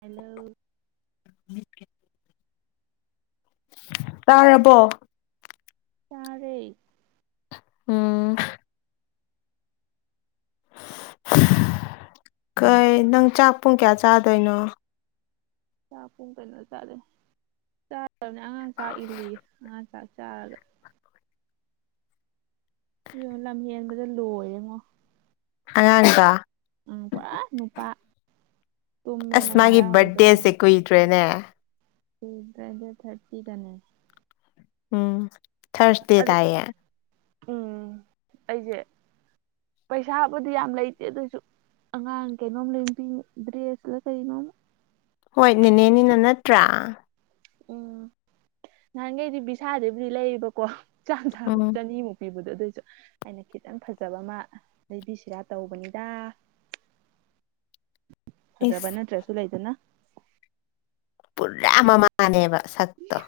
hello [unintelligible] ꯇꯥꯔꯕꯣ ꯇꯥꯔꯦ ꯎꯝ ꯀꯩ ꯅꯪ ꯆꯥꯛ ꯄꯨꯡ ꯀꯌꯥ ꯆꯥꯗꯣꯏꯅꯣ ꯆꯥꯛ ꯄꯨꯡ ꯀꯩꯅꯣ ꯇꯥꯔꯦ [inaudible] ꯑꯉꯥꯡ ꯆꯥꯛ ꯏꯜꯂꯤꯌꯦ ꯑꯉꯥꯡ ꯆꯥꯛ ꯆꯥꯔꯒ ꯌꯣ ꯂꯝ ꯍꯦꯟꯕꯗ ꯂꯣꯏꯔꯦꯉꯣ ꯑꯉꯥꯡꯗꯣ ꯎꯝ ꯄꯨꯔꯥ ꯅꯨꯄꯥ ꯑꯁ ꯇꯨꯝꯃꯦꯅꯒ ꯃꯥꯒꯤ ꯍꯔꯥꯎꯔꯨꯕ ꯕꯔꯠꯗꯦꯁꯦ ꯀꯨꯏꯗ꯭ꯔꯦꯅꯦ ꯀꯨꯏꯗ꯭ꯔꯦ ꯗꯦꯠ ꯊꯥꯔꯇꯤꯗꯅꯦ ꯎꯝ ꯊꯥꯔꯁꯗꯦ ꯑꯗꯨ ꯇꯥꯏꯌꯦ ꯎꯝ ꯑꯩꯖꯦ ꯄꯩꯁꯥꯕꯨꯗꯤ ꯌꯥꯝ ꯂꯩꯇꯦ ꯑꯗꯨꯏꯑꯣꯏꯁꯨ ꯑꯉꯥꯡ ꯀꯩꯅꯣꯝ ꯂꯦꯡꯕꯤ ꯗ꯭ꯔꯦꯁ ꯂꯥ ꯀꯩꯅꯣꯝꯃꯥ ꯍꯣꯏ ꯅꯦꯅꯦꯅꯤꯅ ꯅꯠꯇ꯭ꯔꯥ ꯎꯝ ꯅꯍꯥꯟꯒꯩꯗꯤ ꯕꯤꯁꯥꯗꯩꯕꯨꯗꯤ ꯂꯩꯌꯦꯕꯀꯣꯥ ꯆꯥꯃ ꯆꯥꯃꯃꯥ ꯎꯝ ꯆꯅꯤꯃꯨꯛ ꯄꯤꯕꯗꯣ ꯑꯗꯨꯑꯣꯏꯖꯨ ꯑꯩꯅ ꯈꯤꯇꯪ ꯐꯖꯕ ꯑꯃ ꯂꯩꯕꯤꯁꯤꯔꯥ ꯇꯧꯕꯅꯤꯗ ꯐꯖꯥꯕ ꯏꯁ ꯅꯠꯇ꯭ꯔꯁꯨ ꯂꯩꯗꯅ ꯄꯨꯔꯥ ꯃꯃꯥꯅꯦꯕ ꯁꯛꯇꯣ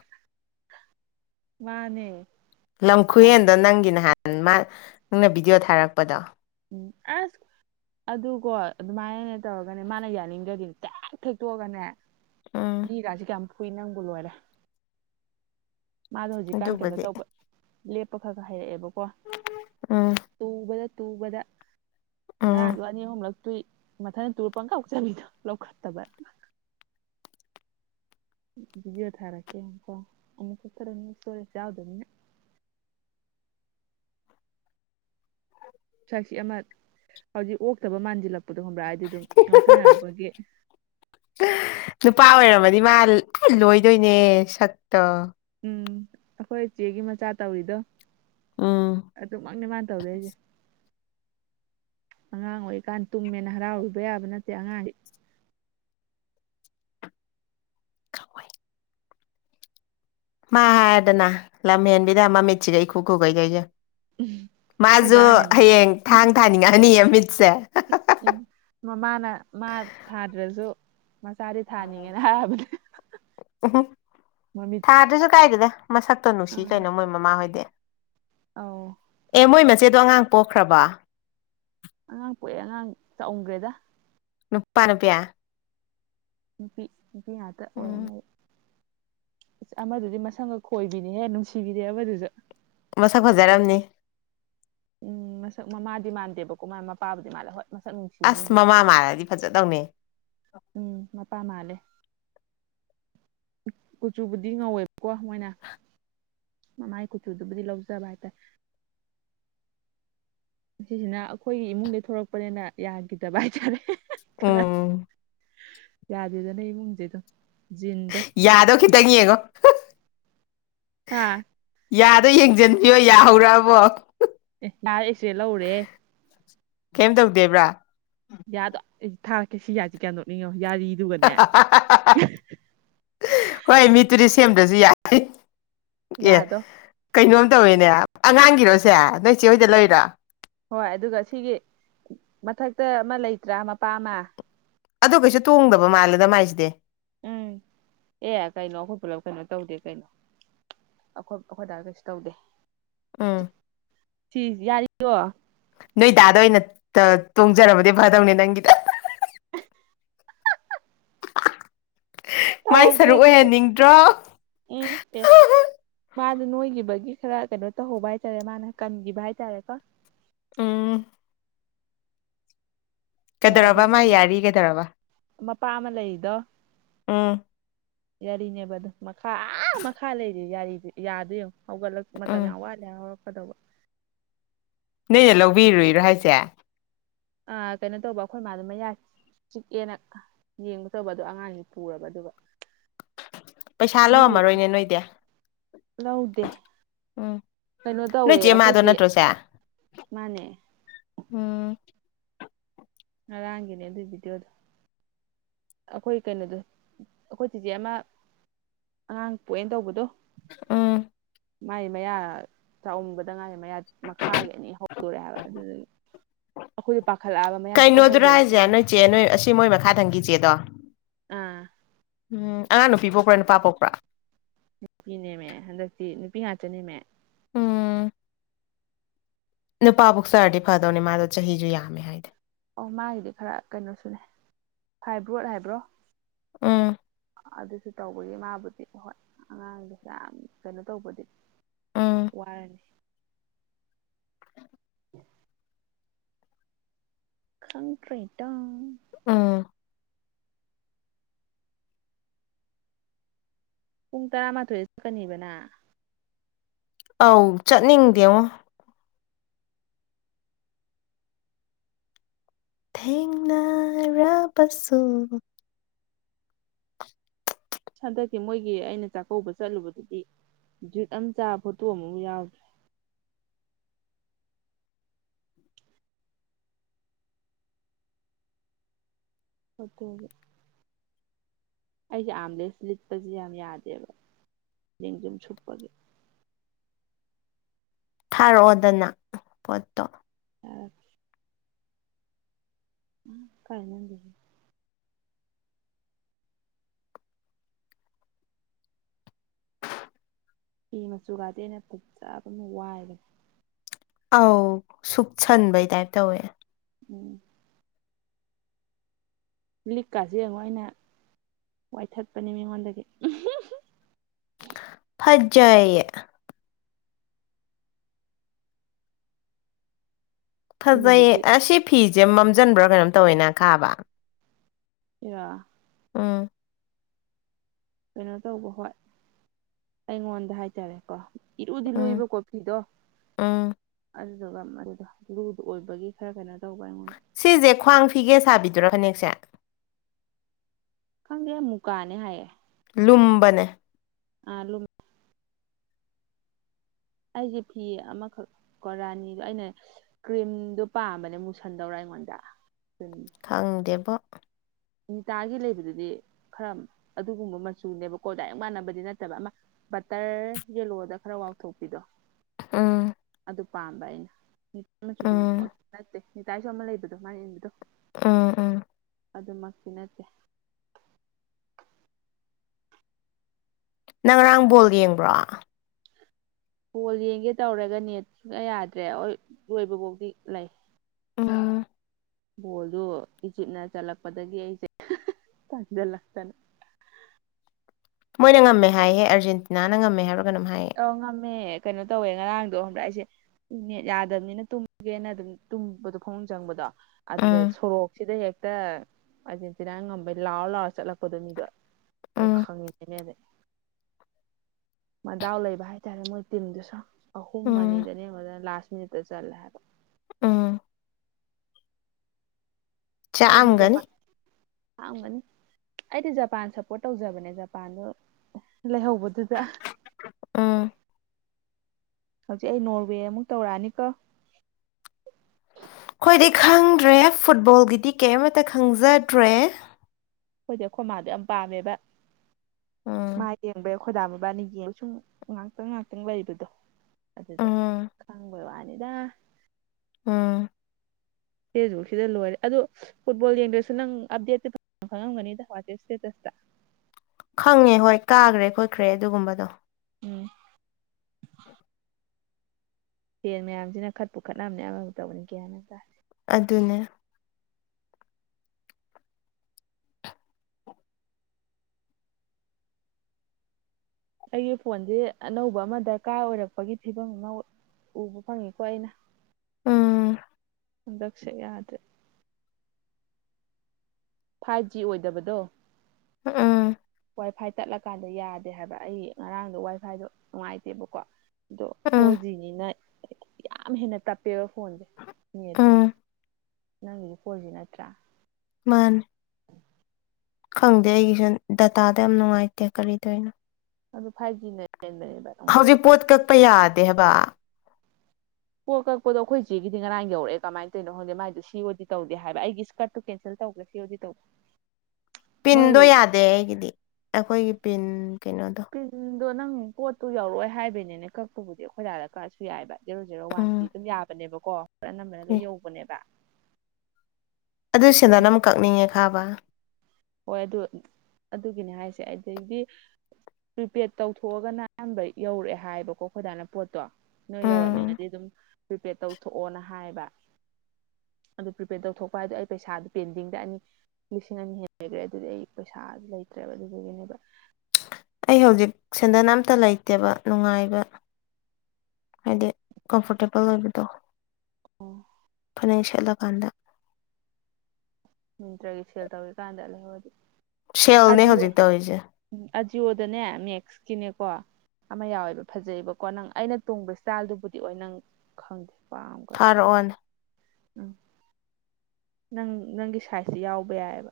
ꯃꯥꯅꯦ ꯂꯝ ꯊꯥꯔꯦ ꯈꯨꯌꯦꯟꯗꯣ ꯅꯪꯒꯤ ꯅꯍꯥꯟ ꯃꯥ ꯅꯪꯅ ꯚꯤꯗꯤꯑꯣ ꯊꯥꯔꯛꯄꯗꯣ ꯎꯝ ꯑꯁ ꯑꯗꯨꯒꯣ ꯑꯗꯨꯃꯥꯏꯅ ꯇꯧꯔꯒꯅꯦ ꯃꯥꯅ ꯌꯥꯅꯤꯡꯗ꯭ꯔꯗꯤ ꯇꯦꯛ ꯊꯦꯛꯇꯣꯛꯑꯒꯅꯦ ꯎꯝ ꯃꯤꯒꯥꯖꯦ ꯀꯌꯥꯝ ꯐꯨꯏ ꯅꯪꯕꯨ ꯂꯣꯏꯔꯦ ꯃꯥꯗꯣ ꯍꯧꯖꯤꯛꯀꯥꯟ ꯀꯩꯅꯣ ꯑꯗꯨꯕꯨꯗꯤ ꯇꯧꯕ ꯂꯦꯞꯄ ꯈꯥꯒꯥ ꯍꯥꯏꯔꯛꯑꯦꯕꯀꯣ ꯎꯝ ꯇꯨꯕꯗꯥ ꯇꯨꯕꯗꯥ ꯎꯝ ꯉꯔꯥꯡꯗꯨ ꯑꯅꯤ ꯑꯍꯨꯝꯂꯛ ꯇꯨꯏ ꯃꯊꯟꯗ ꯇꯨꯔꯒ ꯄꯪꯀꯞꯆꯥꯕꯤꯗꯣ ꯂꯧꯈꯠꯇꯕ ꯕꯤꯕꯤꯑꯣ ꯊꯥꯔꯛꯀꯦ ꯀꯣ [inaudible] [inaudible] ꯌꯥꯎꯗꯅꯤꯅ ꯁꯛꯁꯤ ꯑꯃ ꯍꯧꯖꯤꯛ ꯑꯣꯛꯇꯕ ꯃꯥꯟꯖꯤꯜꯂꯛꯄꯗꯣ ꯈꯪꯕ꯭ꯔꯥ ꯍꯥꯏꯗꯤ ꯑꯗꯨꯝ ꯉꯥꯎꯁꯟꯅꯔꯛꯄꯒꯤ ꯅꯨꯄꯥ ꯑꯣꯏꯔꯝꯃꯗꯤ ꯃꯥ ꯂꯣꯏꯗꯣꯏꯅꯦ ꯁꯛꯇꯣ ꯎꯝ ꯑꯩꯈꯣꯏ ꯏꯆꯦꯒꯤ ꯃꯆꯥ ꯇꯧꯔꯤꯗꯣ ꯎꯝ ꯑꯗꯨꯃꯛꯅꯦ ꯃꯥꯅ ꯇꯧꯗꯣꯢ ꯁꯦ ꯑꯉꯥꯡ ꯑꯣꯏꯔꯤꯀꯥꯟ ꯇꯨꯝꯃꯦꯅ ꯍꯔꯥꯎꯔꯨꯕ ꯌꯥꯕ ꯅꯠꯇꯦ ꯑꯉꯥꯡꯗꯤ ꯃꯥ ꯍꯥꯏꯔꯗꯅ ꯂꯝꯍꯦꯟꯕꯤꯗ ꯃꯥꯃꯠꯁꯤꯗ ꯢꯈꯨ ꯈꯨꯒꯩ [unintelligible] ꯃꯥꯖꯨ ꯑꯩꯈꯣꯏꯗꯥꯅꯅꯦ ꯍꯌꯦꯡ ꯊꯥꯡ ꯊꯥꯅꯤꯡꯉꯑꯅꯤꯌꯦ ꯃꯤꯠꯁꯦ ꯎꯝ ꯃꯃꯥꯅ ꯃꯥ ꯊꯥꯗ꯭ꯔꯁꯨ ꯃꯆꯥꯗꯤ ꯊꯥꯅꯤꯡꯉꯦꯅ ꯍꯥꯏꯕꯅꯤ ꯊꯥꯗꯔꯥꯖꯨ ꯀꯥꯏꯗꯦꯗ ꯃꯁꯛꯇꯣ ꯅꯨꯡꯁꯤ ꯀꯩꯅꯣ ꯃꯣꯏ ꯃꯃꯥ ꯍꯣꯏꯗꯤ ꯑꯥꯎ ꯑꯦ ꯃꯣꯏ ꯃꯆꯦꯗꯣ ꯑꯉꯥꯡ ꯄꯣꯛꯈ꯭ꯔꯕ ꯑꯉꯥꯡ ꯄꯣꯛꯑꯦ ꯑꯉꯥꯡ ꯆꯥꯑꯨꯝꯒ꯭ꯔꯦꯗ ꯅꯨꯄꯥ ꯅꯨꯄꯤ ꯅꯨꯄꯤ ꯅꯨꯄꯤ ꯉꯥꯛꯇ ꯎꯝ ꯑꯣꯏꯔꯃꯦ ꯑꯃꯗꯨꯗꯤ ꯃꯁꯝꯒ ꯈꯣꯏꯕꯤꯅꯤꯍꯦ ꯅꯨꯡꯁꯤꯕꯤꯅꯦ ꯑꯃꯗꯨꯁꯨ ꯃꯁꯛ ꯐꯖꯔꯝꯅꯤ ꯎꯝ ꯃꯁꯛ ꯃꯃꯥꯗꯤ ꯃꯥꯟꯗꯦꯕꯀꯣ ꯃꯄꯥꯕꯨꯗꯤ ꯃꯥꯜꯂꯦ ꯍꯣꯏ ꯃꯁꯛ ꯑꯁ ꯃꯣꯏꯁꯨ ꯃꯃꯥ ꯃꯥꯜꯂꯗꯤ ꯐꯖꯗꯧꯅꯦ ꯎꯝ ꯃꯄꯥ ꯃꯥꯜꯂꯦ ꯀꯨꯆꯨꯕꯨꯗꯤ ꯉꯧꯋꯦꯕꯀꯣ ꯃꯣꯏꯅ ꯃꯃꯥꯏ ꯀꯨꯆꯨꯗꯨꯕꯨꯗꯤ ꯂꯧꯖꯕ ꯍꯥꯏꯇꯥꯔꯦ ꯁꯤꯁꯤꯅ ꯑꯩꯈꯣꯏꯒꯤ ꯏꯃꯨꯡꯗꯒꯤ ꯊꯣꯛꯔꯛꯄꯅꯤꯅ ꯌꯥꯈꯤꯗꯕ ꯍꯥꯏꯇꯥꯔꯦ ꯎꯝ [inaudible] ꯌꯥꯗꯦꯗꯅ ꯏꯃꯨꯡꯁꯦ ꯑꯗꯨꯝ ꯖꯤꯟꯗꯣ ꯌꯥꯗꯣ ꯈꯤꯇꯪ ꯌꯦꯉꯣ [inaudible] ꯍꯥꯥ ꯌꯥꯗꯣꯏ ꯌꯦꯡꯖꯟꯕꯤꯌꯣ ꯌꯥꯍꯧꯔꯛꯕꯣ ꯑꯦ ꯂ ꯑꯩꯁꯦ ꯂꯧꯔꯦ ꯀꯩꯝ ꯇꯧꯗꯦꯕ꯭ꯔꯥ ꯌꯥꯗꯣ ꯑꯩ ꯊꯥꯔꯛꯀꯦ ꯁꯤ ꯌꯥꯁꯤ ꯀꯌꯥ ꯅꯣꯛꯅꯤꯡꯉꯣ ꯌꯥꯔꯤꯗꯨꯒꯅꯦ ꯍꯣꯏ ꯃꯤꯠꯇꯨꯗꯤ ꯁꯦꯝꯗ꯭ꯔꯁꯨ ꯌꯥꯏ ꯑꯦ ꯌꯥꯗꯣ ꯀꯩꯅꯣꯝ ꯇꯧꯋꯤꯅꯦ ꯑꯉꯥꯡꯒꯤꯔꯣꯁꯦ ꯅꯣꯏ ꯏꯆꯦ ꯍꯣꯏꯗ ꯂꯩꯣꯏꯔꯣ ꯍꯣꯏ ꯑꯗꯨꯒ ꯁꯤꯒꯤ ꯃꯊꯛꯇ ꯑꯃ ꯂꯩꯇ꯭ꯔꯥ ꯃꯄꯥ ꯑꯃ ꯑꯗꯨ ꯀꯩꯁꯨ ꯇꯣꯡꯗꯕ ꯃꯥꯜꯂꯦꯗ ꯃꯥꯏꯁꯤꯗꯤ ꯎꯝ ꯑꯦ ꯀꯩꯅꯣ ꯑꯩꯈꯣꯏ ꯄꯨꯂꯞ ꯀꯩꯅꯣ ꯇꯧꯗꯦ ꯀꯩꯅꯣ ꯈꯣꯏ ꯑꯩꯈꯣꯏ ꯇꯥꯔ ꯀꯩꯁꯨ ꯇꯧꯗꯦ ꯑꯥ ꯁꯤ ꯌꯥꯔꯤꯔꯣ ꯅꯣꯏ ꯇꯗꯥꯗ ꯑꯣꯏꯅ ꯇꯣꯡꯖꯔꯕꯗꯤ ꯐꯗꯧꯅꯦ ꯅꯪꯒꯤꯗ ꯃꯥꯏ ꯇꯧꯍꯧꯗ꯭ꯔꯦ ꯁꯔꯨꯛ ꯑꯗꯨꯁꯨ ꯑꯣꯏꯍꯟꯅꯤꯡꯗ꯭ꯔꯣ ꯎꯝ ꯑꯦꯁ ꯃꯥꯗꯣ ꯅꯣꯏꯒꯤꯈꯤꯕꯒꯤ ꯈꯔ ꯀꯩꯅꯣ ꯇꯧꯍꯧꯕ ꯍꯥꯏꯇꯥꯔꯦ ꯃꯥꯅ ꯀꯟꯈꯤꯕ ꯍꯥꯏꯇꯥꯔꯦꯀꯣ ꯎꯝ ꯀꯩꯗꯧꯔꯕ ꯃꯥ ꯌꯥꯗꯦꯅꯦ ꯌꯥꯔꯤ ꯀꯩꯗꯧꯔꯕ ꯃꯄꯥ ꯑꯃ ꯂꯩꯗꯣ ꯎꯝ ꯌꯥꯔꯤꯅꯦꯕ ꯑꯗꯣ ꯃꯈꯥ ꯃꯈꯥ ꯂꯩꯔꯤ ꯌꯥꯔꯤ ꯌꯥꯗꯣ ꯌꯦꯡꯉꯨ ꯍꯧꯒꯠꯂꯛ ꯃꯇꯝ ꯎꯝ ꯌꯥꯝ ꯋꯥꯠꯂꯦ ꯍꯧꯔꯛꯀꯗꯧꯕ ꯅꯅꯦ ꯂꯧꯕꯤꯔꯨꯏꯔꯣ ꯍꯥꯏꯁꯦ ꯑ ꯀꯩꯅꯣ ꯇꯧꯕ ꯑꯩꯈꯣꯏ ꯃꯥ ꯑꯗꯨꯃ ꯌꯥꯦ ꯆꯤꯛꯑꯦꯅ ꯌꯦꯡꯕ ꯇꯧꯕ ꯑꯗꯣ ꯑꯉꯥꯡꯁꯤ ꯄꯨꯔꯕ ꯑꯗꯨꯒ ꯄꯩꯁꯥ ꯃꯤ ꯂꯧꯔꯝꯃꯔꯣꯏꯅꯦ ꯅꯣꯏꯗꯤ ꯂꯧꯗꯦ ꯎꯝ ꯀꯩꯅꯣ ꯇꯧꯋꯦ ꯅꯣꯏ ꯆꯦ ꯃꯥꯗꯣ ꯑꯩꯈꯣꯏꯁꯦ ꯅꯠꯇ꯭ꯔꯣ ꯁꯦ ꯃꯥꯅꯦ ꯎꯝ ꯉꯔꯥꯡꯒꯤꯅꯦ ꯑꯗꯨꯏ ꯕꯤꯗꯤꯌꯣꯗꯣ ꯑꯩꯈꯣꯏ ꯀꯩꯅꯣꯗꯣ ꯑꯩꯈꯣꯏ ꯇꯤꯆꯦ ꯑꯃ ꯑꯉꯥꯡ ꯄꯣꯛꯑꯦꯅ ꯇꯧꯕꯗꯣ ꯎꯝ ꯃꯥꯗꯤ ꯃꯌꯥ ꯆꯥꯛꯎꯕꯗ ꯉꯥꯏꯜꯂꯤ ꯃꯌꯥ ꯃꯈꯥꯒꯤ ꯑꯅꯤ ꯍꯧꯗꯣꯔꯛꯑꯦꯕ ꯑꯗꯨꯗꯒꯤ ꯑꯩꯈꯣꯏꯗ ꯄꯥꯈꯠꯛꯑꯕ ꯀꯩꯅꯣꯗꯨꯔꯥ ꯍꯥꯏꯁꯦ ꯅꯣꯏ ꯏꯆꯦ ꯅꯣꯏ ꯑꯁꯤ ꯃꯣꯏ ꯃꯈꯥꯗꯪꯒꯤꯆꯦꯗꯣ ꯑꯥ ꯎꯝ ꯑꯉꯥꯡ ꯅꯨꯄꯤ ꯄꯣꯛꯄꯥ ꯅꯨꯄꯥ ꯄꯣꯛꯄ꯭ꯔꯥ ꯅꯨꯄꯤꯅꯦꯃꯦ ꯍꯟꯗꯛꯇꯤ ꯅꯨꯄꯤ ꯉꯥꯛꯇꯅꯦꯃꯦ ꯎꯝ ꯅꯨꯄꯥ ꯄꯣꯛꯆꯔꯗꯤ ꯐꯗꯧꯅꯦ ꯃꯥꯗꯣ ꯆꯍꯤꯁꯨ ꯌꯥꯝꯃꯦ ꯍꯥꯏꯗꯣ ꯑꯣ ꯃꯥꯒꯤꯗꯤ ꯈꯔ ꯀꯩꯅꯣꯁꯨꯅꯦ ꯐꯥꯏꯕ꯭ꯔꯣꯠ ꯍꯥꯏꯕ꯭ꯔꯣ ꯎꯝ ꯑꯗꯨꯁꯨ ꯇꯧꯕꯒꯤ ꯃꯥꯕꯨꯗꯤ ꯍꯣꯏ ꯑꯉꯥꯡꯗꯨꯁꯨ ꯌꯥꯝ ꯀꯩꯅꯣ ꯇꯧꯕꯗꯤ ꯎꯝ ꯋꯥꯔꯗꯤ ꯑꯣ [inaudible] ꯈꯪꯇ꯭ꯔꯦꯇ ꯑꯣ ꯄꯨꯡ ꯇꯔꯥ ꯃꯥꯥꯊꯣꯏꯗ ꯆꯠꯀꯅꯤꯕ ꯅꯪ ꯑꯧ ꯆꯠꯅꯤꯡꯗꯦꯉꯣ ꯊꯦꯡꯅꯔꯕꯁꯨ ꯍꯟꯗꯛꯀꯤ ꯃꯣꯏꯒꯤ ꯑꯩꯅ ꯆꯥꯛꯀꯧꯕ ꯆꯠꯂꯨꯕꯗꯨꯗꯤ ꯖꯨꯠ ꯑꯝ ꯆꯥꯕ ꯐꯣꯇꯣ ꯑꯝꯕꯧ ꯌꯥꯎꯗ꯭ꯔꯦ ꯑꯣꯀꯦꯒꯤ ꯑꯩꯁꯦ ꯑꯥꯝꯂꯦꯁ ꯂꯤꯠꯄꯁꯦ ꯌꯥꯝ ꯌꯥꯗꯦꯕ ꯂꯦꯡꯖꯨꯝ ꯁꯨꯞꯄꯒꯤ ꯊꯥꯔꯛꯑꯣꯗꯅ ꯐꯣꯇꯣ ꯎꯝ ꯎꯝ ꯀꯥꯏꯅꯝꯗꯣꯁꯦ ꯐꯤ ꯃꯆꯨꯒꯥꯗꯤ ꯑꯩꯅ ꯐꯖꯕ ꯑꯃ ꯋꯥꯏꯕꯅꯦ ꯑꯧ ꯁꯨꯛꯁꯟꯕꯩ ꯇꯥꯏꯞ ꯇꯧꯋꯦ ꯎꯝ ꯂꯤꯛꯀꯥꯁꯦ ꯌꯦꯡꯉꯣ ꯑꯩꯅ ꯋꯥꯏꯊꯠꯄꯅꯤ ꯃꯤꯉꯣꯟꯗꯒꯤ ꯐꯠꯖꯩꯌꯦ ꯁꯤ ꯐꯖꯩꯌꯦ ꯅꯨꯃꯤꯠꯇꯤ ꯑꯁꯤ ꯐꯤꯁꯦ ꯃꯝꯖꯟꯕ꯭ꯔꯥ ꯀꯩꯅꯣꯝ ꯇꯧꯋꯦꯅ ꯈꯥꯕ [unintelligible] ꯎꯝ ꯀꯩꯅꯣ ꯇꯧꯕ ꯍꯣꯏ ꯑꯩꯉꯣꯟꯗ ꯍꯥꯏꯇꯥꯔꯦꯀꯣ ꯏꯔꯨꯗꯤ ꯎꯝ ꯂꯨꯏꯕꯀꯣ ꯐꯤꯗꯣ ꯎꯝ ꯑꯗꯨꯗꯨꯒ [unintelligible] ꯚꯂꯨꯒ ꯑꯣꯏꯕꯒꯤ ꯈꯔ ꯀꯩꯅꯣ ꯇꯧꯕ ꯑꯩꯉꯣꯟꯗ ꯁꯤꯁꯦ ꯈ꯭ꯋꯥꯡ ꯐꯤꯒꯦ ꯁꯥꯕꯤꯗꯔꯥ ꯐꯅꯦꯛꯁꯦ ꯈꯪꯗꯦ ꯃꯨꯀꯥꯅꯦ ꯍꯥꯏꯌꯦ ꯂꯨꯝꯕꯅꯦ ꯑꯥ ꯂꯨꯝ ꯑꯩꯁꯦ ꯐꯤ ꯑꯃꯈꯛ ꯀꯣ ꯔꯥꯅꯤꯗꯣ ꯑꯩꯅ ꯀ꯭ꯔꯤꯝꯗꯣ ꯄꯥꯝꯕꯅꯦ ꯃꯨꯁꯟꯗꯧꯔꯥ ꯑꯩꯉꯣꯟꯗ ꯀ꯭ꯔꯤꯝ ꯈꯪꯗꯦꯕꯣ ꯅꯤꯇꯥꯒꯤ ꯂꯩꯕꯗꯨꯗꯤ ꯈꯔ ꯑꯗꯨꯒꯨꯝꯕ ꯃꯆꯨꯅꯦꯕꯀꯣ ꯗꯥꯏꯔꯦꯛ ꯃꯥꯟꯅꯕꯗꯤ ꯅꯠꯇꯕ ꯑꯃ ꯕꯇ꯭ꯔ ꯌꯦꯂꯣꯗ ꯈꯔ ꯋꯥꯎꯊꯣꯛꯄꯤꯗꯣ ꯎꯝ ꯑꯗꯨ ꯄꯥꯝꯕ ꯑꯩꯅ [unintelligible] ꯎꯝ ꯑꯗꯨꯝꯃꯛ ꯅꯠꯇꯦ ꯅꯤꯇꯥꯏꯁꯨ ꯑꯃ ꯂꯩꯕꯗꯣ ꯃꯥꯅ ꯏꯟꯕꯗꯣ ꯎꯝ ꯎꯝ ꯑꯗꯨꯃꯛꯇꯤ ꯅꯠꯇꯦ ꯅꯪ ꯉꯔꯥꯡ ꯕꯣꯜ ꯌꯦꯡꯕ꯭ꯔꯣ ꯕꯣꯜ ꯌꯦꯡꯒꯦ ꯇꯧꯔꯒ ꯅꯦꯠ ꯁꯨꯌꯥ ꯌꯥꯗ꯭ꯔꯦ ꯍꯣꯏ ꯂꯣꯏꯕꯕꯧꯗꯤ ꯂꯩ ꯎꯝ ꯕꯣꯜꯗꯨ ꯏꯖꯤꯞꯅ ꯆꯠꯂꯛꯄꯗꯒꯤ ꯑꯩꯁꯦ ꯇꯟꯖꯜꯂꯛꯇꯅ ꯃꯣꯏꯅ ꯉꯝꯃꯦ ꯍꯥꯏꯍꯦ ꯑꯥꯔꯖꯦꯟꯇꯤꯅꯥꯅ ꯉꯝꯃꯦ ꯍꯥꯏꯕꯔꯥ ꯀꯩꯅꯣꯝ ꯍꯥꯏ ꯑꯧ ꯉꯝꯃꯦ ꯀꯩꯅꯣ ꯇꯧꯋꯦ ꯉꯔꯥꯡꯗꯣ ꯈꯪꯕ꯭ꯔꯥ ꯑꯩꯁꯦ ꯅꯦꯠ ꯌꯥꯗꯕꯅꯤꯅ ꯇꯨꯝꯒꯦꯅ ꯑꯗꯨꯝ ꯇꯨꯝꯕꯗꯣ ꯐꯃꯨꯡ ꯆꯪꯕꯗꯣ ꯑꯗꯨꯗ ꯎꯝ ꯁꯣꯔꯣꯛꯁꯤꯗ ꯍꯦꯛꯇ ꯑꯥꯔꯖꯦꯟꯇꯤꯅꯥ ꯉꯝꯕꯩ ꯂꯥꯎꯔ ꯂꯥꯎꯔ ꯆꯠꯂꯛꯄꯗꯨꯅꯤꯗꯣ ꯑꯩ ꯎꯝ ꯈꯪꯉꯤꯅꯤꯅꯦ ꯑꯗꯨꯏ ꯃꯗꯥꯎ ꯂꯩꯕ ꯍꯥꯏꯇꯥꯔꯦ ꯃꯣꯏ ꯇꯤꯝꯗꯨꯁꯨ ꯑꯍꯨꯝ ꯎꯝ ꯑꯅꯤꯗꯅꯦ ꯌꯦꯡꯉꯣꯗꯅ ꯂꯥꯁ ꯃꯤꯅꯤꯠꯇ ꯆꯜꯂꯦ ꯍꯥꯏꯕ ꯎꯝ ꯑꯩꯗꯤ ꯆꯥꯛꯑꯝꯒꯅꯤ ꯖꯄꯥꯟ [unintelligible] ꯑꯩꯗꯤ ꯖꯄꯥꯟ ꯁꯞꯄꯣꯔꯠ ꯇꯧꯖꯕꯅꯦ ꯖꯄꯥꯟꯗꯣ ꯂꯩꯍꯧꯕꯗꯨꯗ ꯎꯝ ꯍꯧꯖꯤꯛ ꯑꯩ ꯅꯣꯔꯋꯦ ꯑꯃꯨꯛ ꯇꯧꯔꯛꯑꯅꯤꯀꯣ ꯑꯩꯈꯣꯏꯗꯤ ꯈꯪꯗ꯭ꯔꯦ ꯐꯨꯠꯕꯣꯜꯒꯤꯗꯤ ꯀꯩꯃꯇ ꯈꯪꯖꯗ꯭ꯔꯦ ꯑꯩꯈꯣꯏꯗ ꯑꯩꯈꯣꯏ ꯃꯥꯗꯣ ꯌꯥꯝ ꯄꯥꯝꯃꯦꯕ ꯎꯝ ꯃꯥ ꯌꯦꯡꯕꯩ ꯈꯣꯏꯗꯥ ꯃꯕꯥꯅꯤ ꯌꯦꯡꯉ ꯁꯨꯝ ꯉꯥꯛꯇꯪ ꯉꯥꯛꯇꯪ ꯂꯩꯗꯣ ꯑꯗꯨꯗ ꯎꯝ ꯈꯪꯕꯩ ꯋꯥꯅꯤꯗ ꯎꯝ ꯁꯤꯁꯨꯕꯨ ꯁꯤꯗ ꯂꯣꯏꯔꯦ ꯑꯗꯣ ꯐꯨꯠꯕꯣꯜ ꯌꯦꯡꯗ꯭ꯔꯁꯨ ꯅꯪ ꯑꯞꯗꯦꯠꯇꯤ ꯈꯪꯉꯝꯒꯅꯤꯗ ꯋꯥꯆꯦ ꯏꯁꯇꯦꯇꯁꯇ ꯈꯪꯉꯦ ꯍꯣꯏ ꯀꯥꯒ꯭ꯔꯦ ꯈꯣꯠꯈ꯭ꯔꯦ ꯑꯗꯨꯒꯨꯝꯕꯗꯣ ꯎꯝ ꯌꯦꯟ ꯃꯌꯥꯝꯖꯤꯅ ꯈꯠꯄꯨ ꯈꯠꯅꯕꯅꯦ ꯑꯃꯕꯨ ꯇꯧꯕꯅꯦ ꯒ꯭ꯌꯥꯟ ꯑꯝ ꯇꯥꯗ꯭ꯔꯦ ꯑꯗꯨꯅꯦ ꯑꯩꯒꯤ ꯐꯣꯟꯖꯦ ꯑꯅꯧꯕ ꯑꯃ ꯗꯔꯀꯥꯔ ꯑꯣꯏꯔꯛꯄꯒꯤ ꯐꯤꯕꯝ ꯑꯃ ꯎꯕ ꯐꯪꯉꯤꯀꯣ ꯑꯩꯅ ꯎꯝ ꯍꯟꯗꯛꯁꯦ ꯌꯥꯗꯦ ꯐꯥꯏꯚ ꯖꯤ ꯑꯣꯏꯗꯕꯗꯣ ꯎꯝ ꯋꯥꯏ ꯐꯥꯏ ꯇꯠꯂ ꯀꯥꯟꯗ ꯌꯥꯗꯦ ꯍꯥꯏꯕ ꯑꯩ ꯉꯔꯥꯡꯗꯣ ꯋꯥꯏꯐꯥꯏꯗꯣ ꯅꯨꯡꯉꯥꯏꯇꯦꯕꯀꯣ ꯑꯗꯣ ꯎꯝ ꯐꯣꯔ ꯖꯤꯅꯤꯅ ꯌꯥꯝ ꯍꯦꯟꯅ ꯇꯞꯄꯦꯕ ꯐꯣꯟꯖꯦ ꯅꯦꯠ ꯎꯝ ꯅꯪ ꯐꯣꯔꯖꯤ ꯅꯠꯇ꯭ꯔꯥ ꯃꯥꯅꯦ ꯈꯪꯗꯦ ꯑꯩꯒꯤꯁꯨ ꯗꯇꯥꯗ ꯌꯥꯝ ꯅꯨꯡꯉꯥꯏꯇꯦ ꯀꯔꯤꯇꯧꯋꯤꯅꯣ ꯑꯗꯨ ꯐꯥꯏꯚ ꯖꯤꯅ ꯍꯦꯟꯕꯅꯦꯕ ꯍꯧꯖꯤꯛ ꯅꯨꯡꯉꯥꯏꯕꯗꯣ ꯄꯣꯠ ꯀꯛꯄ ꯌꯥꯗꯦ ꯍꯥꯏꯕ ꯄꯣꯠ ꯀꯛꯄꯣꯗꯣ ꯑꯈꯣꯏ ꯆꯦꯒꯤꯗꯤ ꯉꯔꯥꯡ ꯌꯧꯔꯛꯑꯦ ꯀꯃꯥꯏ ꯇꯧꯋꯤꯅꯣ ꯈꯪꯗꯦ ꯃꯥꯏꯗꯨ ꯁꯤꯑꯣꯗꯤ ꯇꯧꯗꯦ ꯍꯥꯏꯕ ꯑꯩꯒꯤ ꯏꯁꯀꯔꯠꯇꯨ ꯁꯦꯜ ꯇꯧꯒ꯭ꯔꯦ ꯁꯤ ꯑꯣ ꯗꯤ ꯇꯧ ꯄꯤꯟꯗꯣ ꯌꯥꯗꯦ ꯑꯩꯒꯤꯗꯤ ꯑꯩꯈꯣꯏꯒꯤ ꯄꯤꯟ ꯀꯩꯅꯣꯗꯣ ꯄꯤꯟꯗꯣ ꯅꯪ ꯄꯣꯠꯇꯣ ꯌꯧꯔꯛꯑꯣꯏ ꯍꯥꯏꯕꯩꯅꯤꯅꯦ ꯀꯛꯄꯕꯨꯗꯤ ꯑꯩꯈꯣꯏꯗꯥꯗ ꯀꯛꯑꯁꯨ ꯌꯥꯏꯕ ꯖꯦꯔꯣ ꯖꯦꯔꯣ ꯎꯝ ꯋꯥꯟꯗꯤ ꯑꯗꯨꯝ ꯌꯥꯕꯅꯦꯕꯀꯣ ꯑꯅꯝꯕꯔꯒ ꯑꯦ ꯌꯧꯕꯅꯦꯕ ꯑꯗꯨ ꯁꯦꯟꯗꯅ ꯑꯃ ꯀꯛꯅꯤꯡꯉꯦ ꯈꯥꯕ ꯍꯣꯏ ꯑꯗꯨ ꯑꯗꯨꯒꯤꯅꯤ ꯍꯥꯏꯁꯦ ꯑꯗꯩꯗꯤ ꯄ꯭ꯔꯤꯄꯦꯗ ꯇꯧꯊꯣꯛꯑꯒꯅ ꯑꯍꯥꯟꯕ ꯌꯧꯔꯦ ꯍꯥꯏꯕꯀꯣ ꯑꯈꯣꯏꯗꯥꯏꯅ ꯄꯣꯠꯇꯣ ꯅꯣꯏ ꯎꯝ ꯌꯧꯔꯛꯅꯤꯡꯉꯗꯤ ꯑꯗꯨꯝ ꯄ꯭ꯔꯤꯄꯦꯗ ꯇꯧꯊꯣꯛꯑꯣꯅ ꯍꯥꯏꯕ ꯑꯗꯨ ꯄ꯭ꯔꯤꯄꯦꯗ ꯇꯧꯊꯣꯛꯄ ꯍꯥꯏꯗꯣ ꯑꯩ ꯄꯩꯁꯥꯗꯤ ꯄꯦꯟꯗꯤꯡꯗ ꯑꯅꯤ ꯂꯤꯁꯤꯡ ꯑꯅꯤ ꯍꯦꯟ ꯂꯩꯒ꯭ꯔꯦ ꯑꯗꯨꯗꯤ ꯑꯩ ꯄꯩꯁꯥ ꯂꯩꯇ꯭ꯔꯦꯕ ꯑꯗꯨꯒꯤꯅꯦꯕ ꯑꯩ ꯍꯧꯖꯤꯛ ꯁꯦꯟꯗꯟ ꯑꯝꯇ ꯂꯩꯇꯦꯕ ꯅꯨꯡꯉꯥꯏꯕ ꯍꯥꯏꯗꯤ ꯀꯝꯐꯣꯔꯇꯦꯕꯜ ꯑꯣꯏꯕꯗꯣ ꯑꯣ ꯐꯅꯦꯛ ꯁꯦꯠꯂꯀꯥꯟꯗ ꯃꯤꯟꯇ꯭ꯔꯒꯤ ꯁꯦꯜ ꯇꯧꯔꯤꯀꯥꯟꯗ ꯂꯩꯍꯧꯔꯗꯤ ꯁꯦꯜꯅꯦ ꯍꯧꯖꯤꯛ ꯇꯧꯋꯤꯖꯦ ꯎꯝ ꯑꯖꯤꯌꯣꯗꯅꯦ ꯃꯦꯛꯁꯀꯤꯅꯦꯀꯣ ꯑꯃ ꯌꯥꯎꯋꯦꯕ ꯐꯖꯩꯑꯕꯀꯣ ꯅꯪ ꯑꯩꯅ ꯇꯣꯡꯕ ꯏꯁꯇꯥꯏꯜꯗꯨꯕꯨꯗꯤ ꯑꯣꯏꯅ ꯅꯪ ꯈꯪꯗꯦ ꯄꯝ ꯀꯠꯇ꯭ꯔ ꯄꯝ ꯊꯥꯔꯛꯑꯣꯅꯦ ꯎꯝ ꯅꯪ ꯅꯪꯒꯤ ꯁꯥꯏꯖꯗꯤ ꯌꯥꯎꯕ ꯌꯥꯏꯑꯕ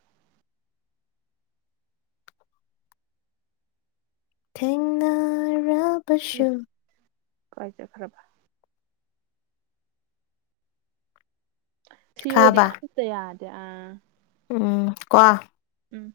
ꯊꯦꯡꯅꯔ ꯔꯁꯨ ꯀꯥꯏꯆꯠꯈ꯭ꯔꯕ ꯁꯤ ꯑꯣ ꯗꯤ ꯈꯥꯕ ꯑꯝꯇ ꯌꯥꯗꯦ ꯑꯥ ꯎꯝ ꯀꯣ ꯎꯝ